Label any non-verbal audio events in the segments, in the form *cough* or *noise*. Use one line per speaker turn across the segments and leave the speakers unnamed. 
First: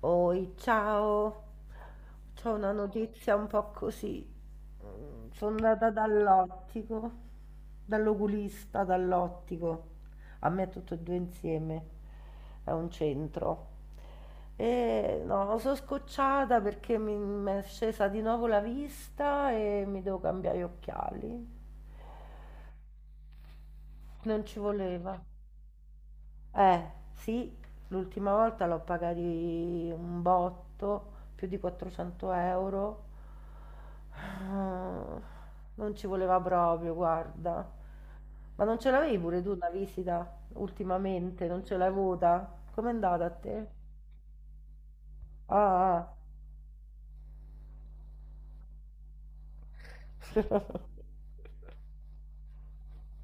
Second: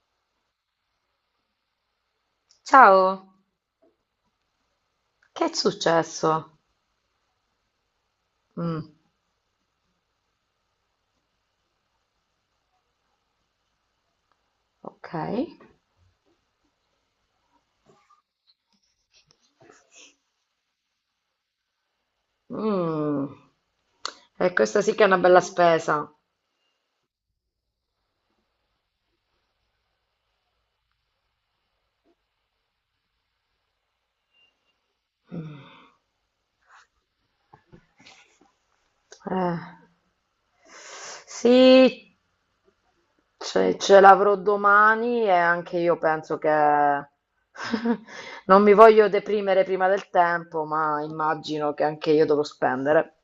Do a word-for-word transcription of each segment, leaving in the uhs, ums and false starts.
Oi, ciao, c'ho una notizia
Ciao,
un po' così. Mm,
che è
Sono andata
successo?
dall'ottico, dall'oculista,
Mm,
dall'ottico, a me tutto e due insieme, è un centro.
ok.
E no, sono scocciata perché mi mi è scesa di nuovo la vista e mi devo cambiare gli occhiali.
Mm.
Non
E
ci
questa sì che è una
voleva.
bella spesa.
Eh, sì, l'ultima volta l'ho pagati un botto, più di quattrocento euro. Ah,
Mm,
non ci voleva proprio, guarda. Ma non ce l'avevi pure tu
eh.
una visita ultimamente?
Sì,
Non ce l'hai avuta? Com'è andata a te?
ce, ce l'avrò domani e
Ah,
anche io
ah.
penso che *laughs* non mi voglio deprimere prima del tempo,
*laughs*
ma immagino che anche io dovrò spendere.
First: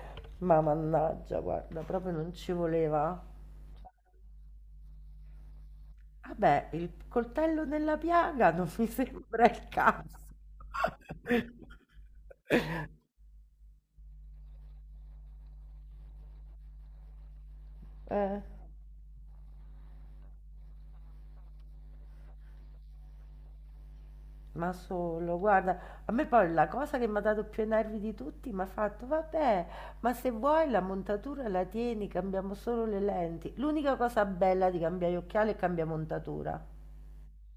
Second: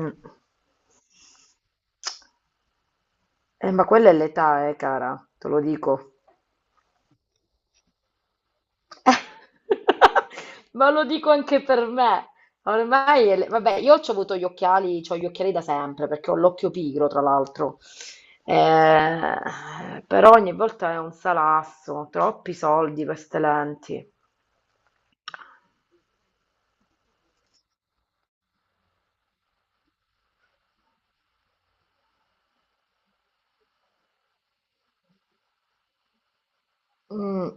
Mm.
Ma mannaggia, guarda, proprio non ci voleva.
Eh, ma quella è l'età, eh, cara, te lo dico.
Vabbè, il coltello nella piaga non mi *laughs* sembra il caso.
*laughs* Ma lo dico anche per me.
*laughs*
Ormai, è le- vabbè, io ho avuto gli occhiali, c'ho gli occhiali da sempre perché ho l'occhio pigro, tra l'altro.
Eh,
Eh, però ogni volta è un salasso, troppi soldi per ste lenti.
ma solo, guarda, a me poi la cosa che mi ha dato più i nervi di tutti mi ha fatto, vabbè, ma se vuoi la montatura la tieni, cambiamo solo le lenti. L'unica cosa bella di cambiare occhiali è cambiare montatura.
Mm,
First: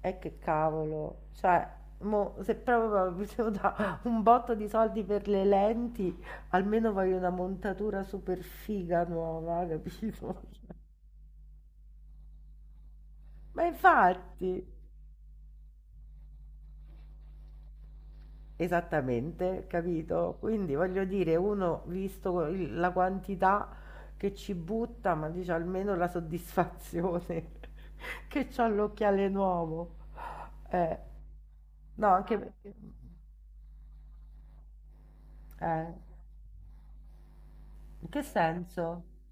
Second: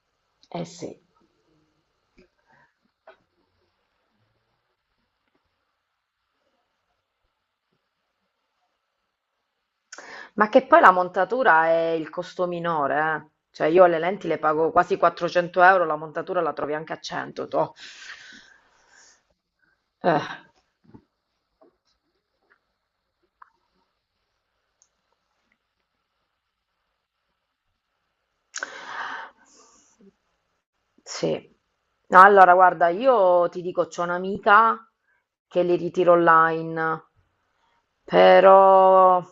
E che
eh sì.
cavolo, cioè, mo, se proprio mi devo dare *laughs* un botto di soldi per le lenti, almeno voglio una montatura super figa nuova, capito?
Ma che poi la montatura è il costo minore, eh.
*laughs* Ma
Cioè io le lenti le
infatti...
pago quasi quattrocento euro, la montatura la trovi anche a cento, toh.
Esattamente,
Eh.
capito? Quindi voglio dire, uno visto il- la quantità che ci butta, ma dice almeno la soddisfazione *laughs* che c'ho l'occhiale nuovo. Eh,
Sì.
no,
No,
anche
allora
perché...
guarda, io ti dico, c'ho un'amica che li
eh,
ritiro online,
in che senso?
però...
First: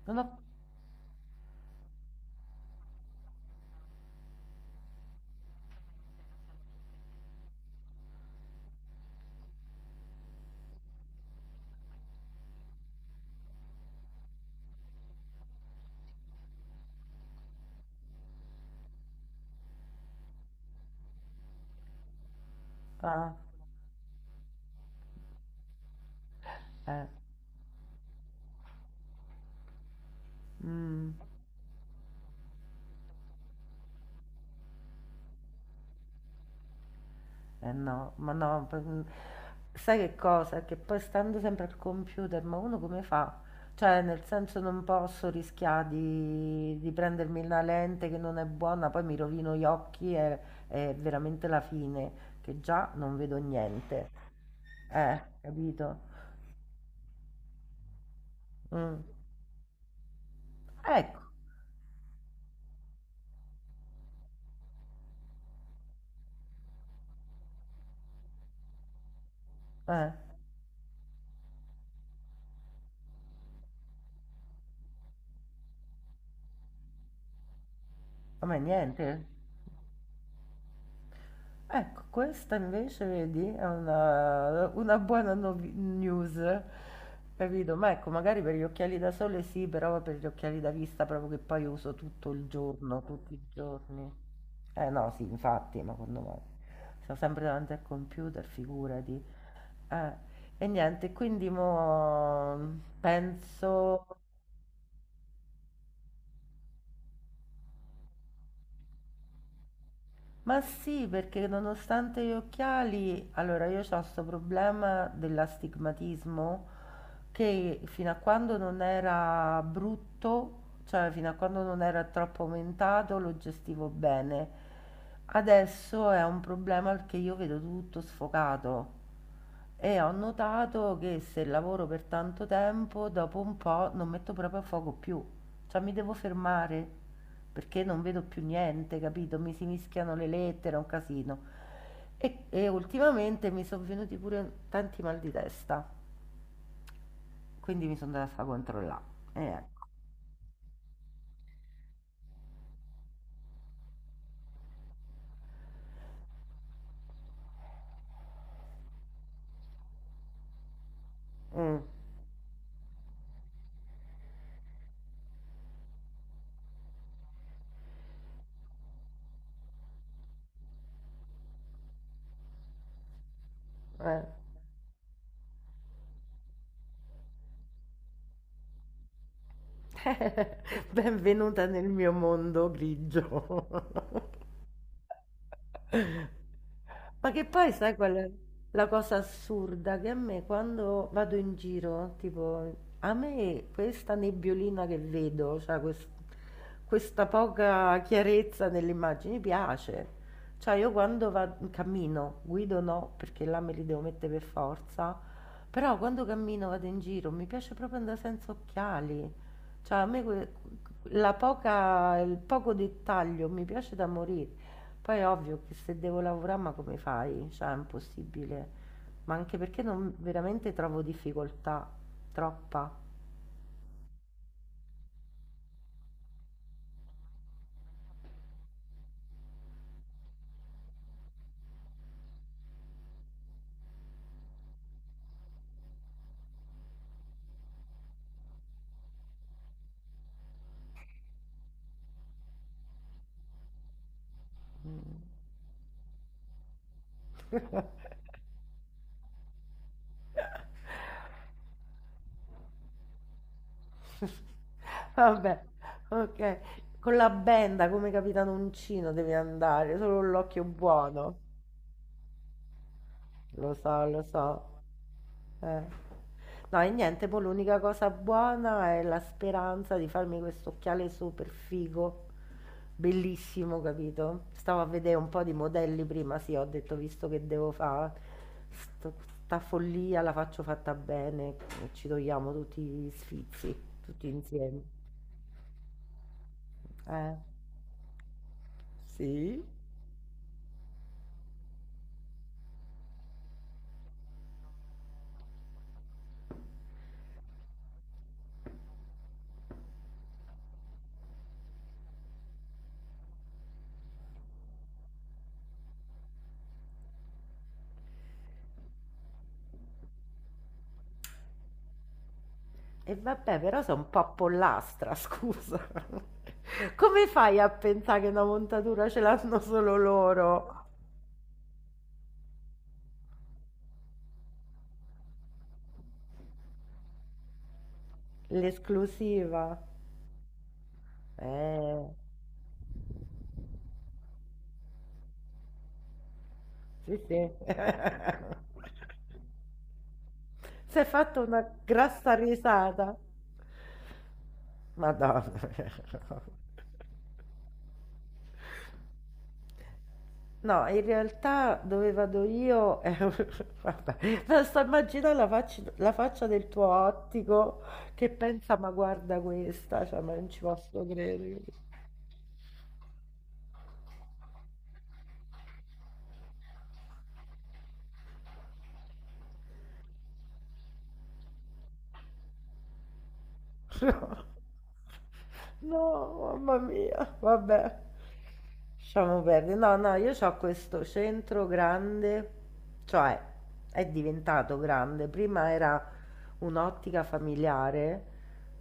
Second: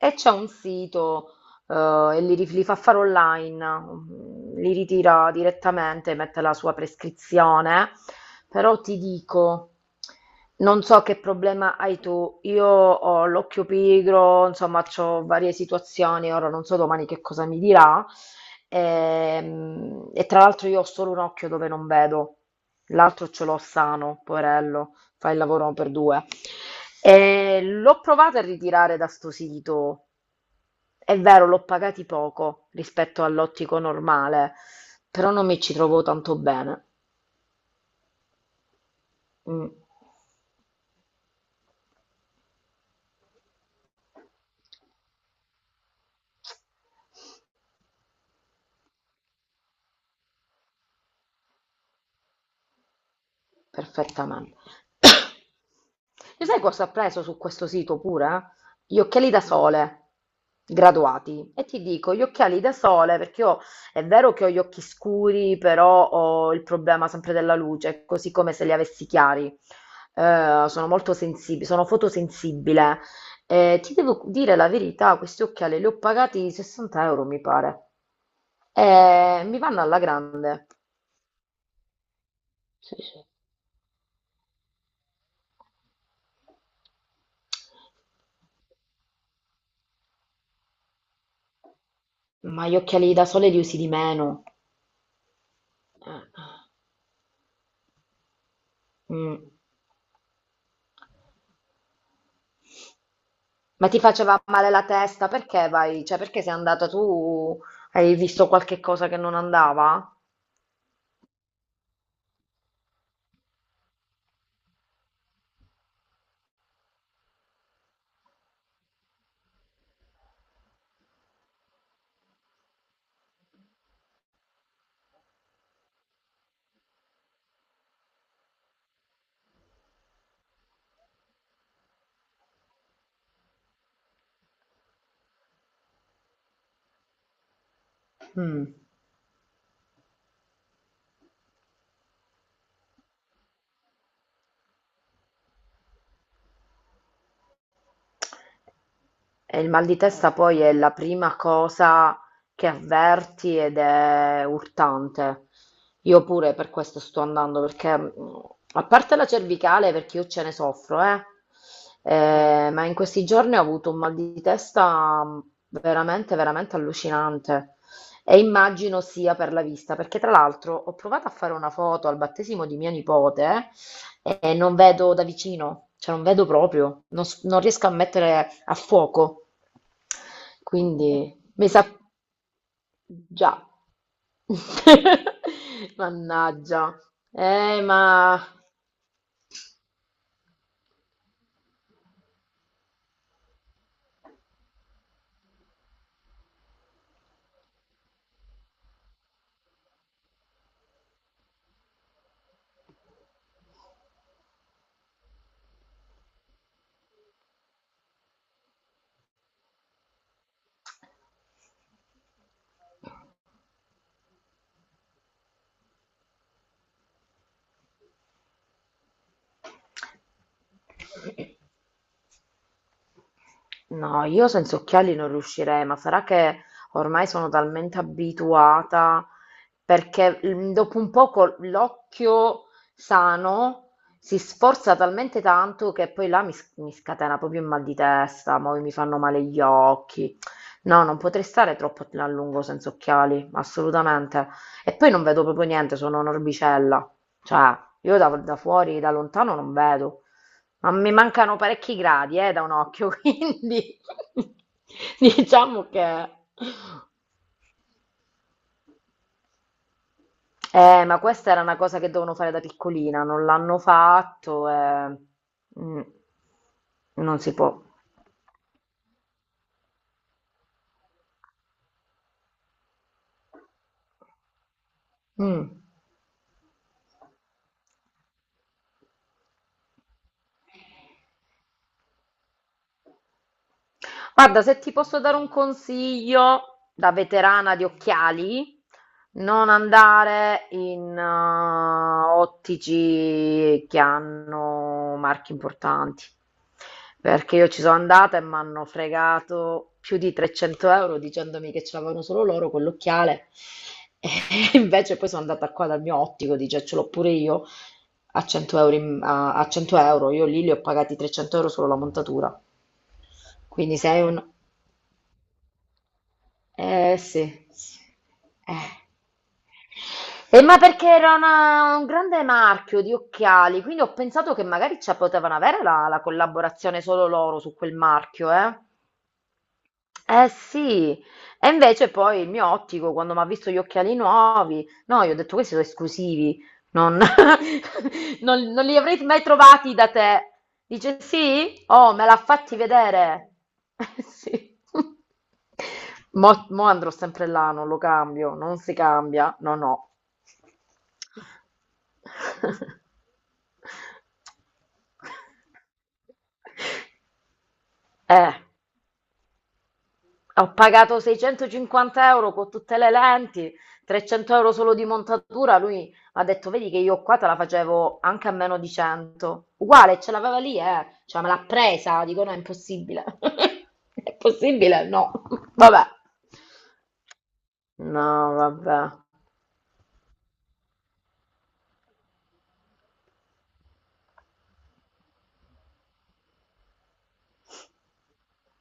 E
Non
c'è
ho...
un sito eh, e li, rif- li fa fare online, mm, li ritira direttamente, mette la sua prescrizione, però ti dico, non so che problema hai tu, io ho l'occhio pigro, insomma, ho varie situazioni, ora non so domani che cosa mi dirà. Ehm, e tra l'altro io ho solo un occhio dove non vedo, l'altro
Ah,
ce l'ho sano, poverello, fa il lavoro per due.
eh,
E l'ho provato a ritirare da sto sito,
mm.
è vero, l'ho pagati poco rispetto all'ottico normale, però non mi ci trovo tanto bene.
Eh no, ma no, p mhmm,
Mm.
sai che cosa? Che poi stando sempre al computer, ma uno come fa? Cioè, nel senso non posso rischià di di prendermi una lente che non è buona, poi mi rovino gli occhi e è veramente la fine, che già non vedo niente.
Perfettamente.
Eh, capito?
*coughs* Lo sai cosa ho preso su questo sito pure? Gli
Mh.
occhiali da sole
Ecco.
graduati. E ti dico, gli occhiali da sole, perché io è vero che ho gli occhi scuri, però ho il problema sempre della luce, così come se li avessi chiari.
Eh.
Eh, sono molto sensibile, sono fotosensibile. Eh, ti devo dire la verità, questi occhiali li ho pagati sessanta euro, mi pare.
A me niente?
Eh, mi vanno alla grande.
Ecco, questa
Sì,
invece
sì.
vedi, è una una buona novi news, capito? Ma ecco, magari per gli occhiali da sole sì, però per gli occhiali da vista proprio che poi uso tutto il
Ma gli
giorno,
occhiali da
tutti i
sole li usi di
giorni.
meno.
Eh no, sì, infatti, ma quando
Eh,
mai? Sto sempre davanti al computer, figurati.
mm.
Eh, e niente, quindi mo
Ma ti
penso.
faceva male la testa? Perché vai? Cioè, perché sei andata tu? Hai visto qualche cosa che non andava?
Ma sì, perché nonostante gli occhiali, allora io ho questo problema dell'astigmatismo che fino a quando non era brutto, cioè fino a quando non era troppo aumentato, lo gestivo bene. Adesso è un problema perché io vedo tutto sfocato. E ho notato che se lavoro per tanto tempo, dopo un po' non metto proprio a fuoco più. Cioè mi devo fermare perché non vedo più
Mm.
niente, capito? Mi si mischiano le lettere, è un casino. E, e ultimamente mi sono venuti pure tanti mal di testa, quindi mi sono andata a fare controllare. E
E il
ecco.
mal di testa poi è la prima cosa che avverti ed è urtante. Io pure per questo sto andando, perché mh, a parte la cervicale, perché io ce ne soffro, eh,
Mm,
eh, ma in questi giorni ho avuto un mal di testa mh, veramente, veramente allucinante. E immagino sia per la vista, perché tra l'altro ho provato a fare una foto al battesimo di mia nipote
eh.
eh, non vedo da vicino, cioè non vedo proprio, non, s- non riesco a mettere a fuoco.
*laughs*
Quindi
Benvenuta
mi sa
nel mio mondo
già.
grigio. *laughs*
*laughs* Mannaggia.
Ma che poi
Eh,
sai qual è
ma
la cosa assurda? Che a me quando vado in giro, tipo, a me questa nebbiolina che vedo, cioè quest- questa poca chiarezza nelle immagini piace. Cioè io quando vado, cammino, guido no, perché là me li devo mettere per forza, però quando cammino vado in giro mi piace proprio andare senza occhiali. Cioè a me que- la poca, il poco dettaglio mi piace da morire. Poi è ovvio che se devo lavorare, ma come fai? Cioè, è impossibile. Ma anche perché non veramente trovo difficoltà, troppa.
no, io senza occhiali non riuscirei, ma sarà che ormai sono talmente abituata, perché mm, dopo un poco l'occhio sano si sforza talmente tanto che poi là mi, s- mi scatena proprio il mal di testa, poi mi fanno male gli occhi. No, non potrei stare troppo a lungo senza occhiali, assolutamente. E poi non
Mm.
vedo proprio niente, sono un'orbicella. Cioè,
*laughs*
io da da fuori, da lontano non vedo. Ma mi mancano parecchi gradi, eh, da un occhio, *laughs* quindi *laughs*
Vabbè,
diciamo che...
ok. Con la benda come Capitanuncino devi andare, solo l'occhio
Eh, ma
buono.
questa era una cosa che dovevano fare da piccolina, non
Lo
l'hanno
so, lo so.
fatto, eh.
Eh.
Mm,
No e niente,
non
poi
si
l'unica
può.
cosa buona è la speranza di farmi questo occhiale super figo, bellissimo, capito? Stavo a vedere un po' di
Mm.
modelli prima, sì, ho detto visto che devo fare sta follia, la faccio fatta bene, e ci togliamo tutti gli sfizi, tutti
Guarda, se
insieme.
ti posso dare un consiglio da
Eh,
veterana di occhiali,
sì.
non andare in eh, ottici che hanno marchi importanti, perché io ci sono andata e mi hanno fregato più di trecento euro dicendomi che ce l'avevano solo loro quell'occhiale. *laughs* E invece poi sono andata qua dal mio ottico, dice ce l'ho pure io, a cento euro, in- a, a cento euro. Io lì li ho pagati trecento euro solo la montatura.
E vabbè, però sei
Quindi
un
sei
po'
un...
pollastra, scusa. *laughs*
Eh
Come
sì.
fai a
Sì.
pensare che una
Eh.
montatura ce l'hanno solo
E ma
loro?
perché era una- un grande marchio di occhiali, quindi ho pensato che magari ci potevano avere la, la collaborazione solo loro su quel marchio, eh?
L'esclusiva?
Eh sì, e
Eh,
invece poi il mio ottico, quando mi ha visto gli occhiali nuovi, no, io ho detto questi sono esclusivi,
sì,
non,
sì. *laughs*
*laughs* non- non li avrei mai trovati da te.
Si è
Dice
fatta una
sì? Oh, me
grassa
l'ha fatti
risata.
vedere. *laughs* Eh, sì.
Madonna.
Mo, mo andrò sempre là, non lo cambio, non si cambia, no, no.
No, in realtà dove vado
*laughs*
io, eh, *laughs* vabbè, basta immaginare la faccia, la faccia del tuo ottico che
Eh.
pensa, ma guarda questa, cioè, ma non ci
Ho
posso
pagato
credere.
seicentocinquanta euro con tutte le lenti, trecento euro solo di montatura. Lui ha detto: Vedi che io qua te la facevo anche a meno di cento. Uguale, ce l'aveva lì, eh. Cioè, me l'ha presa. Dico: No, è impossibile. *laughs* È possibile? No. *laughs* Vabbè.
No, mamma mia, vabbè,
No, vabbè.
lasciamo perdere. No, no, io ho questo centro grande, cioè è diventato grande. Prima era un'ottica familiare,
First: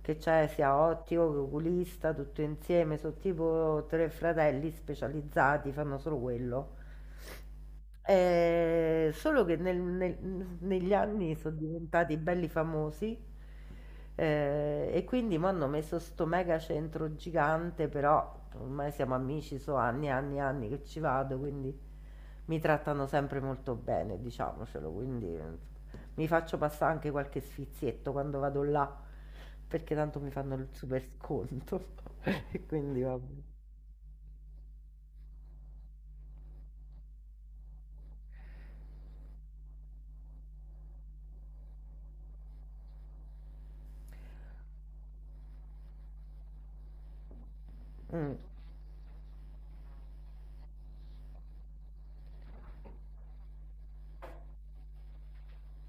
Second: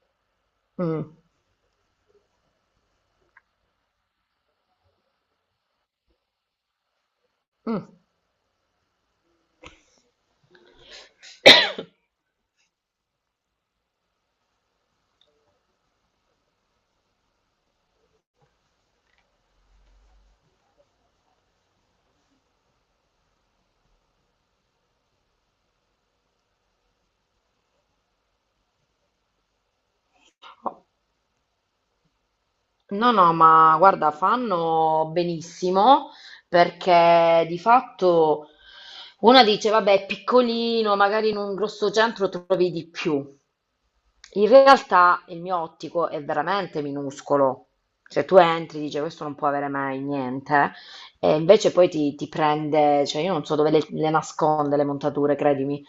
che c'è sia
Mm.
ottico che oculista, tutto insieme, sono tipo tre fratelli specializzati, fanno solo quello.
Mm.
Ehm, solo che nel nel n negli anni son
*coughs*
diventati belli famosi, ehm, e quindi m'hanno messo 'sto mega centro gigante, però ormai siamo amici, so' anni e anni e anni che ci vado, quindi mi trattano sempre molto bene, diciamocelo, quindi eh, mi faccio passà anche qualche sfizietto quando vado là, perché tanto mi fanno il
Oh,
super sconto *laughs* e quindi
no, no,
vabbè.
ma guarda, fanno benissimo perché di fatto una dice, vabbè, è piccolino, magari in un grosso centro trovi di più. In realtà il mio ottico è veramente minuscolo. Cioè
Mh.
tu entri, dice, questo non può avere mai niente, e invece poi ti, ti prende, cioè io non so dove le, le nasconde le montature, credimi.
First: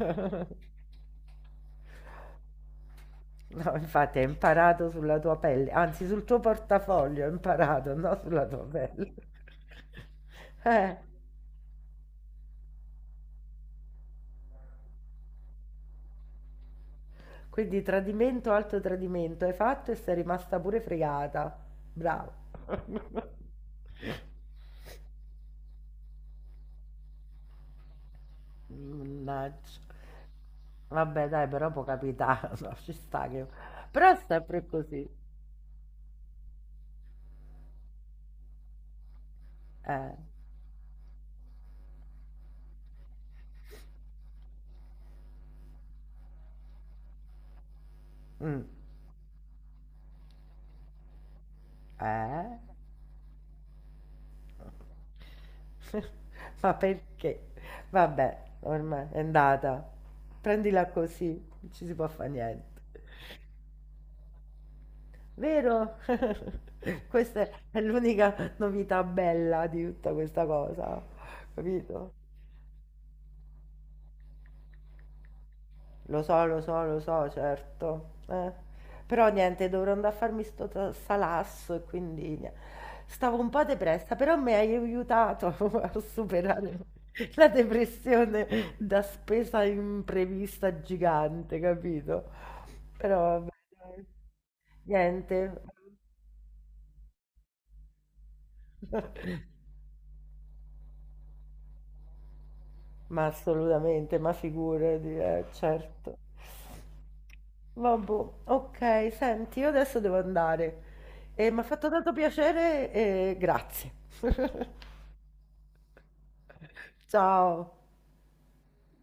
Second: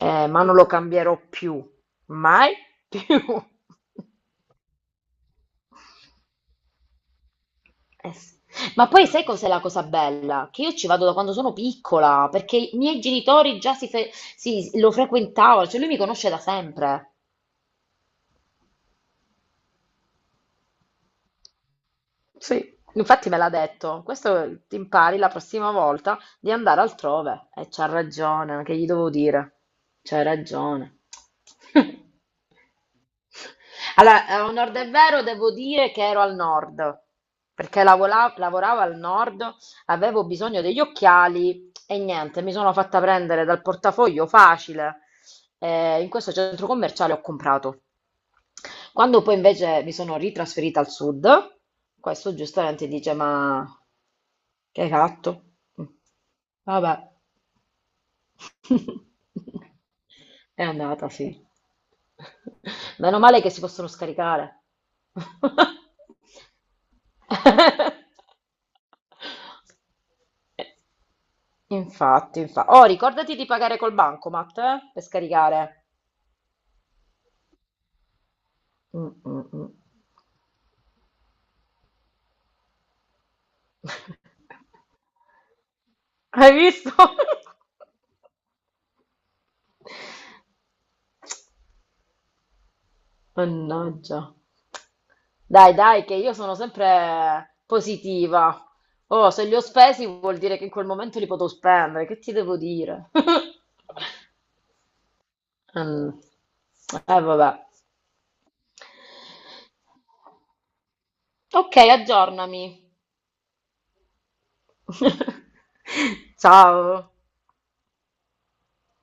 Eh,
*laughs*
ma non lo cambierò più, mai più.
No, infatti
*laughs*
hai imparato sulla tua pelle, anzi sul tuo portafoglio hai imparato,
Eh
no
sì.
sulla tua
Ma poi
pelle.
sai cos'è la cosa
*laughs*
bella? Che io ci
Eh,
vado da quando sono piccola, perché i miei genitori già si, fe- si- lo frequentavano, cioè lui mi conosce da sempre.
quindi tradimento, alto tradimento, hai fatto e sei rimasta pure fregata. Bravo.
Sì, infatti
*laughs*
me l'ha detto. Questo ti impari la prossima volta di andare altrove. E c'ha ragione, che gli devo dire?
Mannaggia.
C'hai ragione.
Vabbè, dai, però può
*laughs*
capitare, *laughs* no, ci sta che... Però è
Allora, eh, a
sempre
onor del
così.
vero, devo dire che ero al nord, perché lavola- lavoravo al nord,
Eh.
avevo bisogno degli occhiali e niente, mi sono fatta prendere dal portafoglio facile. eh, in questo centro commerciale ho comprato.
Mm,
Quando poi invece mi sono ritrasferita al sud, questo
eh.
giustamente dice: Ma che hai fatto? Mm.
*laughs* Ma
Vabbè.
perché? Vabbè, ormai è
*laughs*
andata.
È
Prendila
andata,
così,
sì.
non ci si può fare niente.
Meno male che si possono scaricare.
Vero? *laughs* Questa è
*laughs*
l'unica novità bella di tutta questa cosa, capito?
Infatti. infa- Oh, ricordati di pagare col bancomat, eh, per scaricare.
Lo so, lo so, lo so, certo. Eh.
Mm,
Però
mm,
niente,
mm.
dovrò andare a farmi sto ta- salasso e quindi nie- stavo un po' depressa, però mi hai aiutato *laughs* a
Hai
superare
visto? *laughs*
la depressione da spesa imprevista gigante, capito? Però vabbè, dai,
Mannaggia.
niente.
Dai, dai, che io sono sempre positiva. Oh, se
*laughs*
li ho spesi vuol dire che in quel momento li potevo spendere. Che ti devo dire?
Ma assolutamente,
*laughs*
ma figurati, eh,
Mm.
certo.
Eh, vabbè.
Vabbò, ok, senti, io adesso devo andare. Eh, mi ha
Ok,
fatto tanto piacere
aggiornami.
e grazie. *laughs*
*laughs* Ciao.
Ciao.